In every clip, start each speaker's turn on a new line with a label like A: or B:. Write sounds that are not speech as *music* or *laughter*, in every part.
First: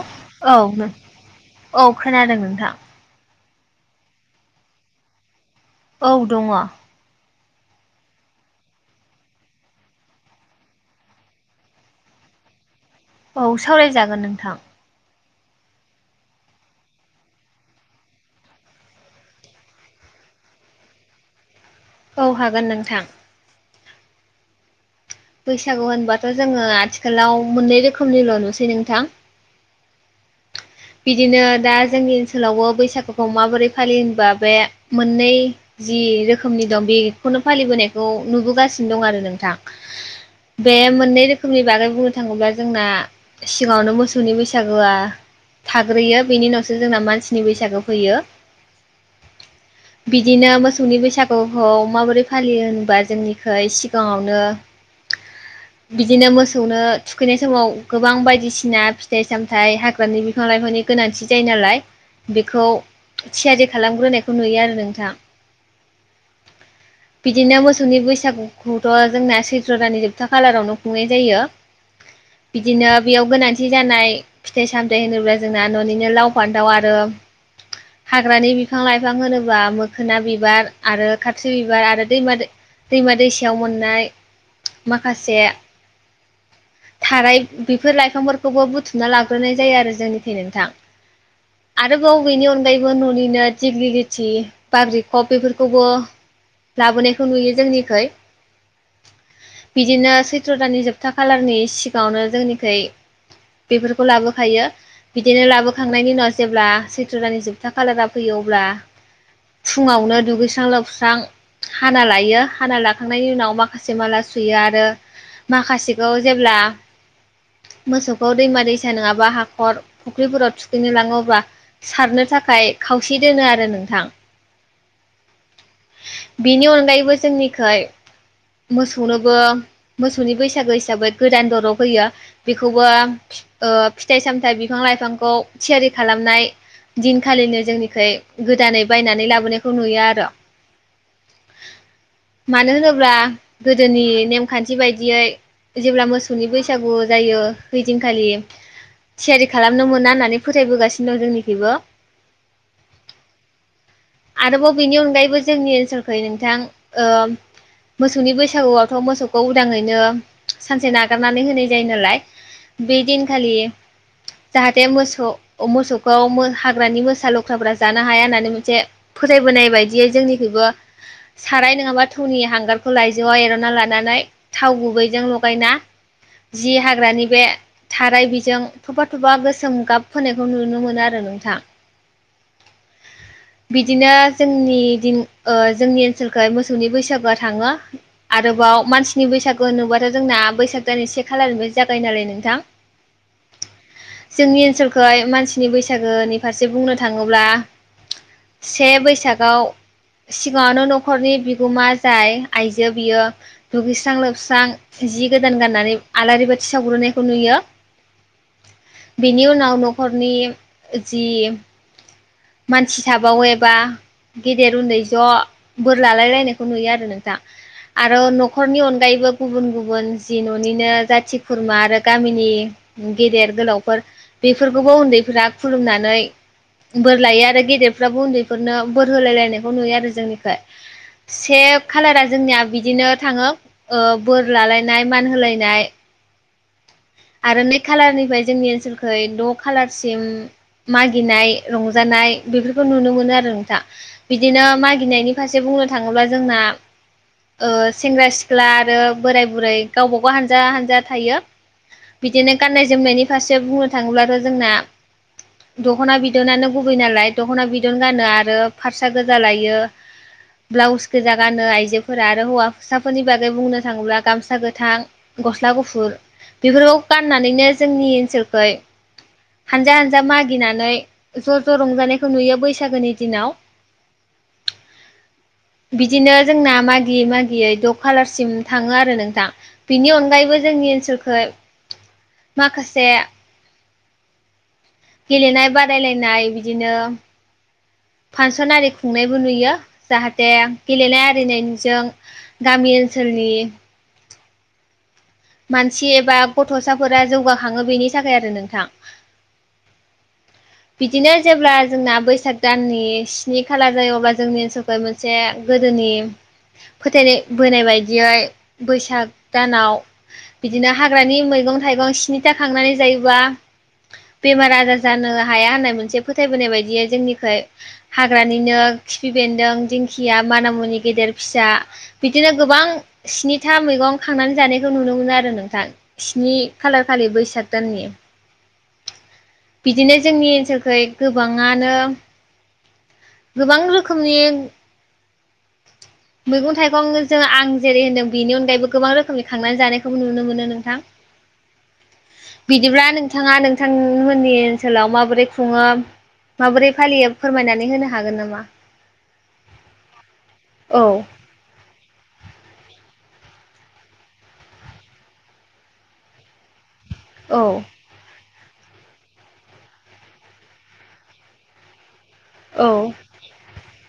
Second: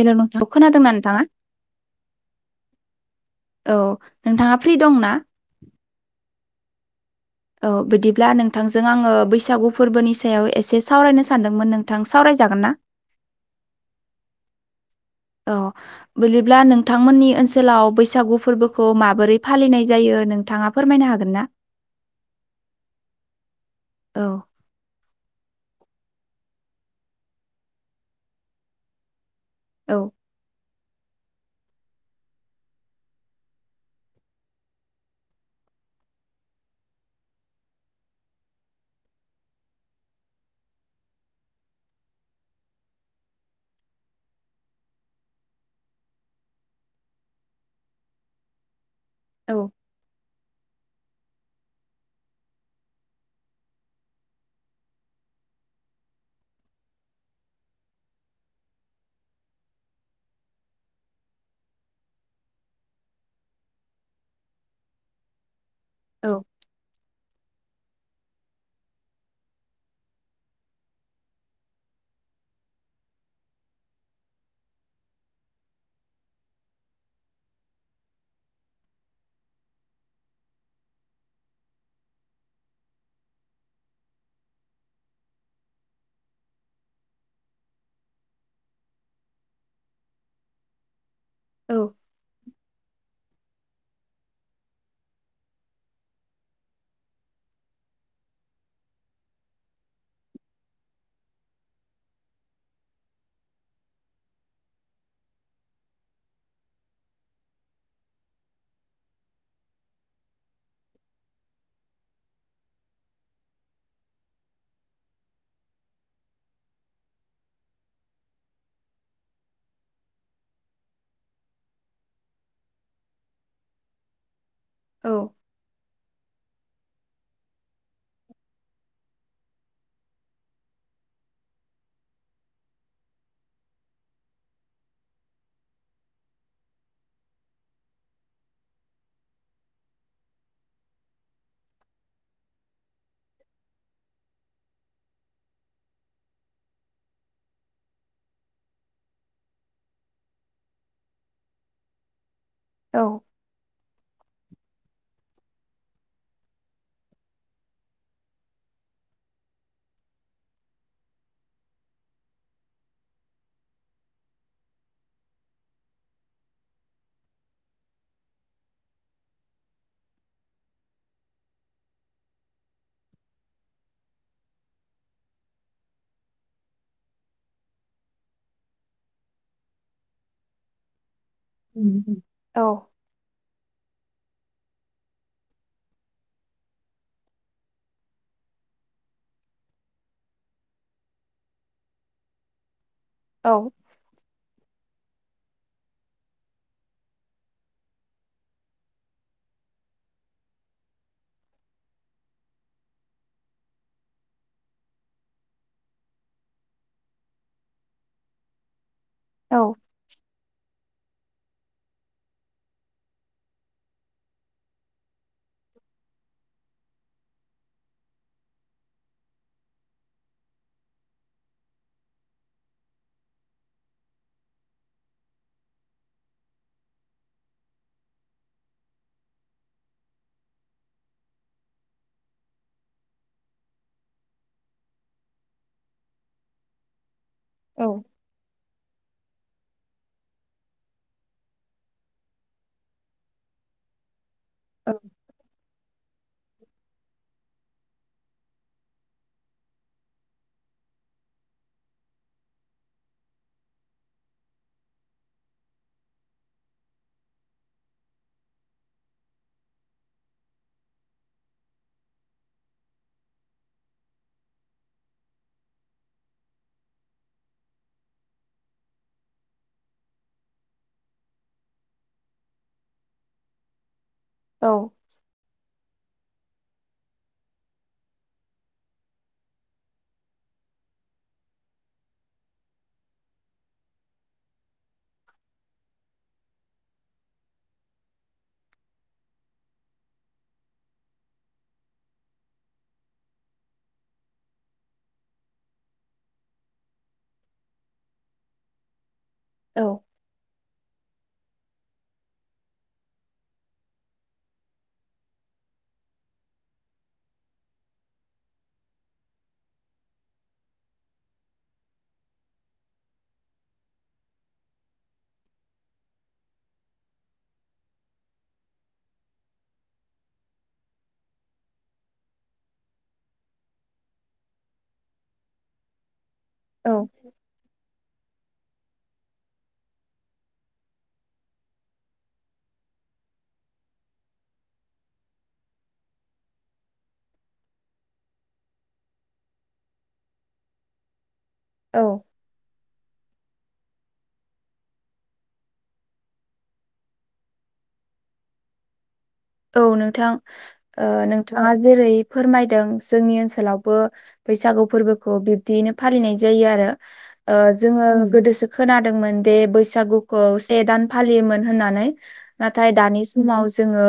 A: हेर' नोंथां *inaudible*
B: औ नों
A: खोनादोंना नोंथाङा?
B: औ खोनादों नोंथां
A: औ नोंथाङा फ्रि दंना?
B: औ दङ'।
A: औ बिदिब्ला नोंथांजों आङो बैसागु फोरबोनि सायाव एसे सावरायनो सानदोंमोन नोंथां सावराय जागोन ना?
B: औ सावराय जागोन नोंथां।
A: औ बदिब्ला नोंथांमोननि ओनसोलाव बैसागु फोरबोखौ माबोरै फालिनाय जायो। नोंथाङा फोरमायनो हागोन ना?
B: औ हागोन नोंथां।
A: औ।
B: बैसागु होनबाथ' जोङो आथिखालाव मोननै रोखोमनिल' नुसै नोंथां।
A: औ
B: बिदिनो दा जोंनि ओनसोलावबो बैसागुखौ माबोरै फालियो होनबा बे मोननै। जि रोखोमनि दं बेखौनो फालिबोनायखौ नुबोगासिनो दं आरो नोंथां बे मोननै रोखोमनि बागै बुंनो थाङोब्ला जोंना सिगाङावनो मोसौनि बैसागोआ थाग्रोयो बेनि उनावसो जोंना मानसिनि बैसागो फैयो।
A: औ
B: बिदिनो मोसौनि बैसागुखौ माबोरै फालियो होनोबा जोंनिखै सिगाङावनो
A: *inaudible*
B: बिदिनो मोसौनो थुखैनाय समाव गोबां बायदिसिना फिथाइ सामथाइ हाग्रानि लाइफांनि गोनांथि जायो नालाय बेखौ थियारि खालामग्रोनायखौ नुयो आरो नोंथाङा
A: औ
B: बिदिनो मोसौनि बैसागुखौथ' जोंना सैथ्र' दानानि जोबथा खालारावनो खुंनाय जायो बिदिनो बेयाव गोनांथि जानाय फिथाइ सामथाय होनोब जोंना न'निनो लाव फान्थाव आरो हाग्रानि बिफां लाइफां होनोबा मोखोना बिबार आरो खाथ्रि बिबार आरो दैमा दै दैमा दैसायाव मोननाय माखासे थाराय बेफोर लाइफांफोरखौबो बुथुमना लाग्रोनाय जायो आरो जोंनि नोंथां
A: औ
B: आरोबाव बेनि अनगायैबो न'निनो जिगिलि गिथि बाब्रि खब बेफोरखौबो लाबोनायखौ नुयो जोंनिखै बिदिनो सैत्र' दानानि जोबथा खालारनि सिगाङावनो जोंनिखै बेफोरखौ लाबोफायो बिदिनो लाबोखांनायनि उनाव जेब्ला सैथ्र दानि जोबथा खालारा फैयो अब्ला फुङावनो दुगैस्रां लोबस्रां हाना लायो हाना लाखांनायनि उनाव माखासे माला सुयो आरो माखासेखौ जेब्ला मोसौखौ दैमा दैसा नङाबा हाखर फुख्रिफोराव थुखैनो लाङोब्ला सारनो थाखाय खावसे दोनो आरो नोंथां
A: औ
B: बिनि अनगायैबो जोंनिख मोसौनोबो मोसौनि बैसागो हिसाबै गोदान दरब होयो बेखौबो फिथाइ सामथाइ बिफां लाइफांखौ थियारि खालामनाय दिनखालिनो जोंनिखाय गोदानै बायनानै लाबोनायखौ नुयो आरो
A: *inaudible*
B: मानो होनोब्ला गोदोनि नेमखान्थि बायदियै जेब्ला मोसौनि बैसागु जायो इदिनखालि थियारि खालामनो मोना होननानै फोथायबोगासिनो दं जोंनिखबो
A: औ
B: आरोबाव बिनि अनगायैबो बो जोंनि ओनसोलखै नोंथां मोसौनि बैसागुआवथ' मोसौखौ उदाङैनो सानसे नागारनानै होनाय जायो नालाय बेदिन खालियो जाहाथे मोसौ मोसौखौ हाग्रानि मोसा लख्राफ्रा जानो हाया होननानै मोनसे फोथायबोनाय बायदियै जोंनिख्रुइबो साराय नङाबा थौनि हांगारखौ लाइजौआव एर'ना लानानै थाव गुबैजों लगायना जि हाग्रानि बे थाराय बेजों थफा थ'फा गोसोम गाब फोनायखौ नुनो मोनो आरो नों
A: औ
B: बिदिनो जोंनि दिन जोंनि ओनसोलख मोसौनि बैसागोआ थाङो आरोबाव मानसिनि बैसागु होनोबाथ' जोंना बैसाग दान से खालारनिफ्राय जागायो नालाय नोंथां
A: *inaudible*
B: जोंनि ओनसोलखाय मानसिनि बैसागोनि फारसे बुंनो थाङोब्ला से बैसागआव सिगाङावनो न'खरनि बिगोमा जाय आइजो बियो दुगैस्रां लोबस्रां जि गोदान गाननानै आलारि बाथि सावग्रोनायखौ नुयो
A: *inaudible*
B: बिनि
A: औ
B: उनाव न'खरनि जि मानसि थाबावोबा गेदेर उन्दै ज' बोर लालायलायनायखौ नुयो आरो नोंथां आरो न'खरनि अनगायैबो गुबुन गुबुन जि न'निनो जाथि खुरमा आरो गामिनि गेदेर गोलावफोर बेफोरखौबो उन्दैफोरा्रा खुलुमनानै
A: *inaudible*
B: बोर लायो आरो गेदेरफ्राबो उन्दैफोरनो बोर होलाय लायनायखौ नुयो आरो जोंनिफ्राय से खालारा जोंनिया बिदिनो थाङो बोर लालायनाय मान होलायनाय आरो नै खालारनिफ्राय जोंनि ओनसोलख द' खालारसिम मागिनाय रंजानाय बेफोरखौ नुनो मोनो आरो नोंथां बिदिनो मागिनायनि फारसे बुंनो थाङोब्ला जोंना ओ सेंग्रा सिख्ला आरो बोराय बुरै गावबागाव हानजा हानजा थायो। बिदिनो गाननाय जोमनायनि फारसे बुंनो थाङोब्लाथ' जोंना दख'ना बिदनानो गुबै नालाय दख'ना बिदन गानो आरो फारसा गोजा लायो। ब्लाउस गोजा गानो आइजोफोरा आरो हौवा हिसाफोरनि बागै बुंनो थाङोब्ला गामसा गोथां गस्ला गुफुर बेफोरखौ गाननानैनो जोंनि ओनसोलखै हानजा हानजा मागिनानै ज' ज' रंजानायखौ नुयो बैसागोनि दिनाव
A: औ
B: बिदिनो जोंना मागियै मागियै द' खालारसिम थाङो आरो नोंथां बिनि अनगायैबो जों जोंनि ओनसोलखै माखासे गेलेनाय बादायलायनाय बिदिनो
A: *inaudible*
B: फांसन आरि खुंनायबो नुयो जाहाथे गेलेनाय आरिनायजों गामि ओनसोल नि मानसि एबा गथ'साफोरा जौगाखाङो बेनि थाखाय आरो नोंथां
A: औ
B: बिदिनो जेब्ला जोंना बैसाग दाननि स्नि खालार जायो अब्ला जोंनि ओनसोलखौ मोनसे गो दोनि फोथायनाय बोनाय बायदियै बैसाग दानाव बिदिनो हाग्रानि मैगं थाइगं स्निथा खांनानै जायोबा बेमार आजार जानो हाया होननाय मोनसे फोथायबोनाय बायदियै जोंनिख हाग्रानिनो खिफि बेन्दों दिंखिया माना मुनि गेदेर फिसा बिदिनो गोबां स्निथा मैगं खांनानै जानायखौ नुनो मोनो आरो नोंथां स्नि खालार खालि बैसाग दाननि बिदिनो जोंनि ओनसोलखै गोबाङानो गोबां रोखोमनि
A: *inaudible*
B: मैगं थाइगंजों आं जेरै होनदों बेनि अनगायैबो गोबां रोखोमनि खांनानै जानायखौबो नुनो मोनो नोंथां
A: औ
B: बिदिब्ला नोंथाङा नोंथांमोननि ओनसोलाव माबोरै खुङो माबोरै फालियो फोरमायनानै होनो हागोन नामा?
A: औ नोंथां
B: औ
A: ओ नोंथाङा जेरै फोरमायदों जोंनि ओनसोलावबो बैसागु फोरबोखौ बिब्दियैनो फालिनाय जायो आरो
B: औ
A: ओ जोङो गोदोसो खोनादोंमोन दे बैसागुखौ से दान फालियोमोन होननानै
B: औ
A: नाथाय दानि समाव जोङो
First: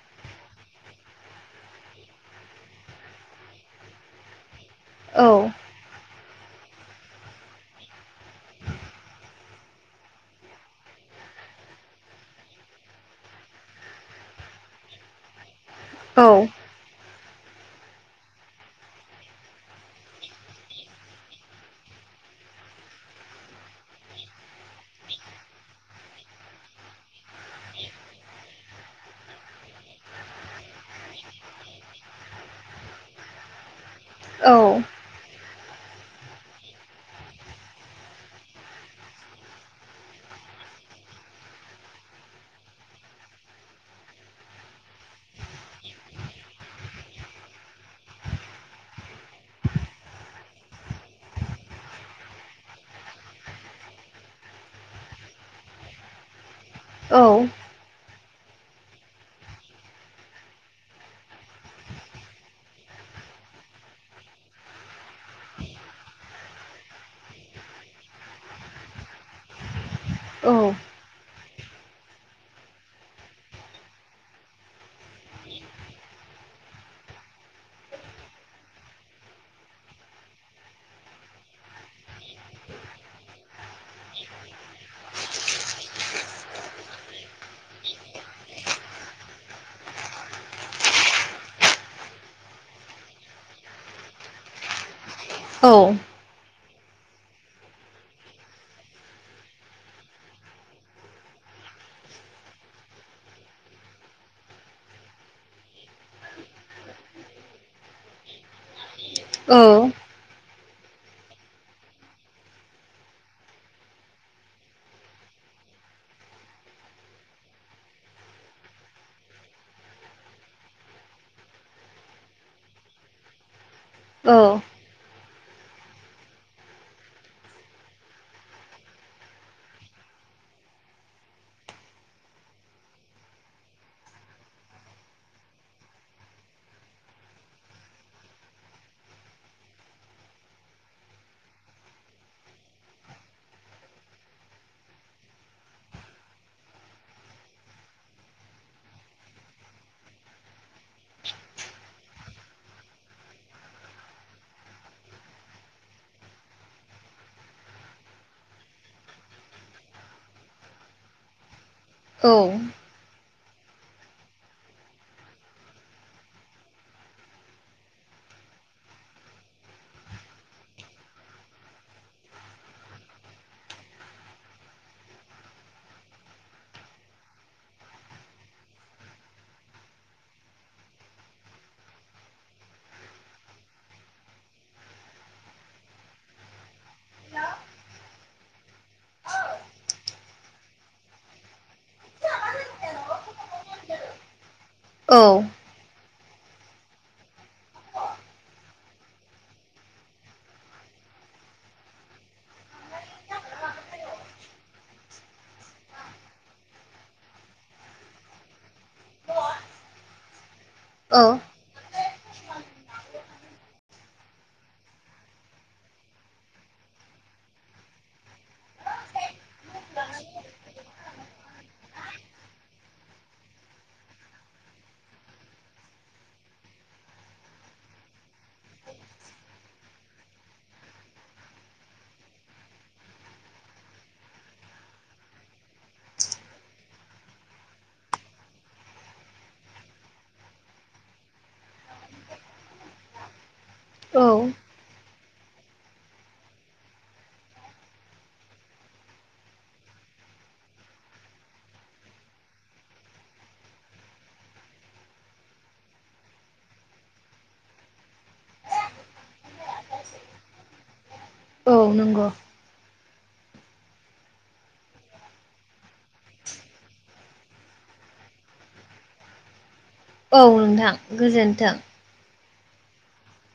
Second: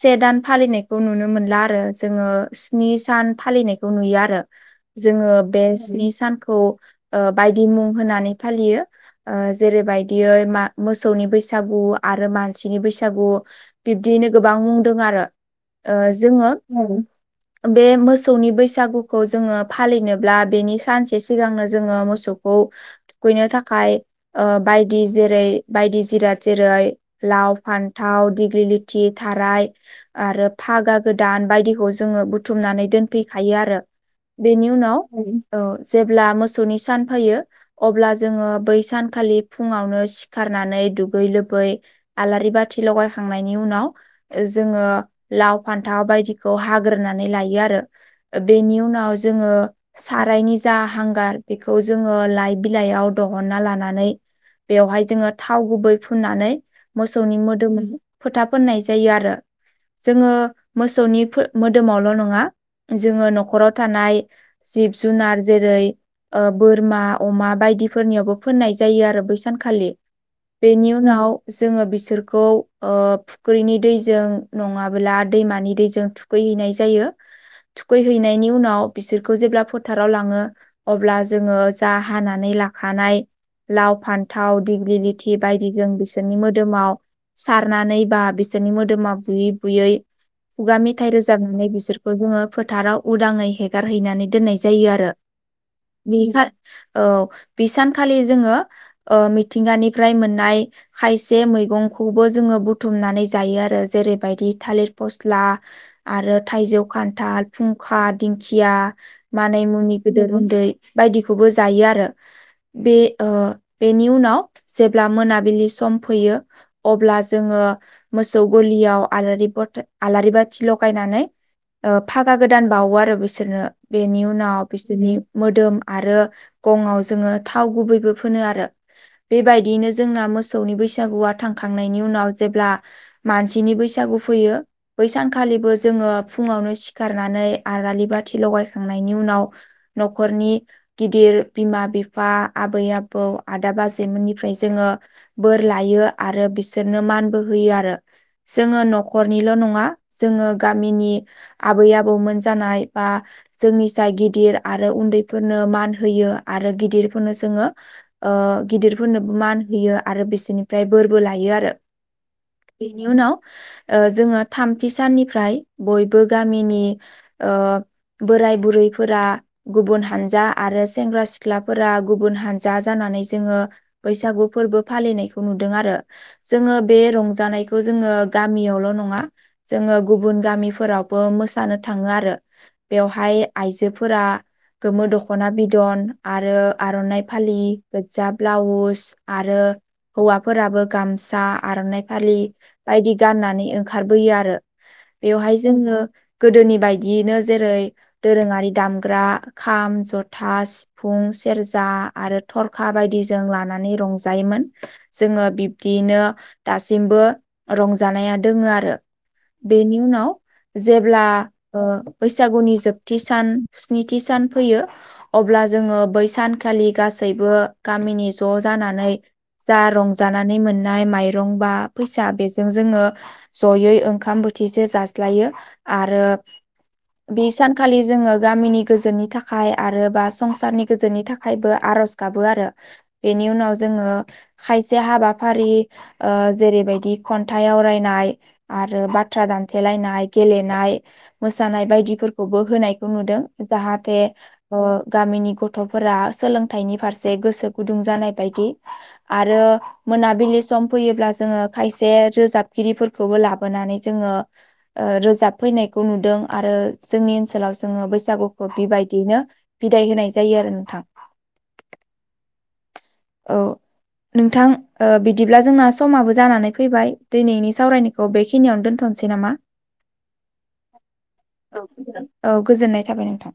A: से दान फालिनायखौ नुनो मोनला आरो जोङो स्नि सान फालिनायखौ नुयो आरो जोङो बे स्नि सान खौ बायदि मुं होनानै फालियो जेरैबायदियै मोसौनि बैसा गु आरो मानसिनि बैसागु बिदियैनो गो बां बुंदों आरो
B: औ
A: जोङो बे मोसौनि बैसागुखौ जोङो फालिनोब्ला बेनि सानसे सिगांनो जोङो मोसौ खौ थुखैनो थाखाय बायदि जेरै बायदि जिराद जेरै लाव फान्थाव दिगिलिथि थाराय आरो फागा गोदान बायदिखौ जोङो बुथुमनानै दोनफैखायो आरो
B: औ
A: बेनि उनाव जेब्ला मोसौनि सान फैयो अब्ला जोङो बै सानखालि फुङावनो सिखारनानै दुगै लोबै आलारि बाथि लगायखांनायनि उनाव जोङो लाव फान्थाव बायदिखौ हाग्रोनानै लायो आरो बेनि उनाव उाव जोङो सारायनि जा हांगार बेखौ जोङो लाइ बिलाइयाव दहनना लानानै जोङाव गुबै फुननानै
B: औ
A: मोसौनि मोदोमै फोथ फोननाय जायो आरो जोङो मोसौनि मोदोमावल' नङा जोङो न'खराव थानाय जिब जुनार जेरै बोरमा अमा बायदिफोरनियावबो फोननाय जायो आरो बै सानखालि
B: औ
A: बेनि उनाव जोङो बिसोरखौ फुख्रिनि दैजों नङाब्ला दैमानि दैजों थुखैहैनाय जायो थुखैहैनायनि उनाव बिसोरखौ जेब्ला फोथाराव लाङो अब्ला जोङो जा हानानै लाखानाय लाव फान्थाव दिग्लि लथि बायदिजों बिसोरनि मोदोमाव सारनानै बा बिसोरनि मोदोमा बुयै बुयै खुगा मेथाइ रोजाबनानै बिसोरखौ जोङो फोथाराव उदाङै हेगारहैनानै दोननाय जायो आरो बि औ बि सानखालि जोङो मिथिंगानिफ्राय मोननाय खायसे मैगं खौबो जोो बुथुमनानै जायो आरो जेरैबायदि थालिर फस आरो थजौ खान्थाल फुंखा खिया
B: औ
A: मानै मुनि गेदेर उन्दै बायदिखौबो जायो आरो बे बेनि उनाव जेब्ला मोनाबिलि सम फैयो अब्ला जोङो मोसौ गलियाव आलारि ब आलारि बाथि लगायनानै फागा गोदान बावो आरो बिसोरनो बेनि उनाव बिसोरनि मोदोम आरो गंआव जोङो थाव गुबैबो फोनो आरो बेबायदियैनो जोंना मोसौनि बैसागुआ थांखांनायनि उनाव जेब्ला मानसिनि बैसागु फैयो बैसानखालिबो जोङो फुङावनो सिखारनानै आरो बाथि लगायखांनायनि उनाव न'खरनि गिदिर बिमा बिफा आबै बि आबौ आदा बाजैमोननिफ्राय जोङो बोर लायो आरो बिसोरनो मानबो हो होयो आरो जोङो न'खरनिल' नङा जोङो गामिनि आबै आबौ मोनसे जानाय बा जोंनि ज गिदिर आरो उन्दैफोरनो मान होयो आरो गिदिरफोरनो जोङो ओ गिदिरफोरनोबो मान होयो आरो बिसोरनिफ्राय बोरबो लायो आरो बेनि उनाव जोङो थामथि साननिफ्राय बयबो गामिनि बोराय बुरैफोरा गुबुन हानजा आरो सेंग्रा सिख्लाफोरा गुबुन हानजा जानांग ज बैसु फोरबो फालिनाय नु ज बे रंजानायखौ जोङो गामियावल' नङा जोङो गुबुन गामिफोरावबो मोसानो थ थाङो आरो बेवहाय आइजोफोरा गोमो दख'ना बिदन आरो आर'नाइ फालि गोज्जा ब्लाउस आरो हौवाफोराबो गामसा आर'नाइ फालि बायदि गाननानै ओंखारबोयो आरो बेवहाय जोङो गोदोनि बायदियैनो जेरै दोरोङारि दामग्रा खाम जथा सिफुं सेरजा आरो थरखा बायदिजों लानानै रंजायोमोन जोङो बिब्दियैनो दासिमबो रंजानाया दोङो आरो बेनि उनाव
B: औ
A: जेब्ला बैसागुनि जोबथि सान स्निथि सान फैयो अब्ला जोङो बै सानखालि गासै। गासैबो गामिनि ज' जानानै जा रंजानानै मोननाय म माइरंबा फैसा बेजों जोङो जयै ओंखाम बोथिसे जाज्लायो आरो। *inaudible* बे सानखालि जोङो गामिनि गोजोननि थाखाय आरो बा संसारनि गोजोननि थाखायबो आरो। आरज गाबो आरो बेनि उनाव जोङो खायसे हाबाफारि। जेरैबायदि खन्थाइ आवरायनाय आरो बाथ्रा दानथेलायनाय गेलेनाय। मोसानाय बायदिफोरखौबो होनायखौ नुदों जाहाथे।
B: औ
A: गामिनि गथ'फोरा सोलोंथाइनि फारसे गोसो गुदुं जानाय बायदि आरो। मोनाबिलि सम फैयोब्ला जोङो खायसे रोजाबगिरिफोरखौबो लाबोनानै जोङो रोजाब फैनाय। खौ नुदों आरो जोंनि ओनसोलाव जोङो बैसागुखौ बिबायदियैनो बिदाय होनाय जायो आरो नोंथां।
B: औ नंगौ।
A: औ। नोंथां बिदिब्ला जोंना समाबो जानानै फैबाय दिनैनि सावरायनायखौ बेखिनियावनो दोन्थ'। नोसै आरोना।
B: औ नोंथां गोजोन्थों।
A: औ गोजोननाय थाबाय नोंथां।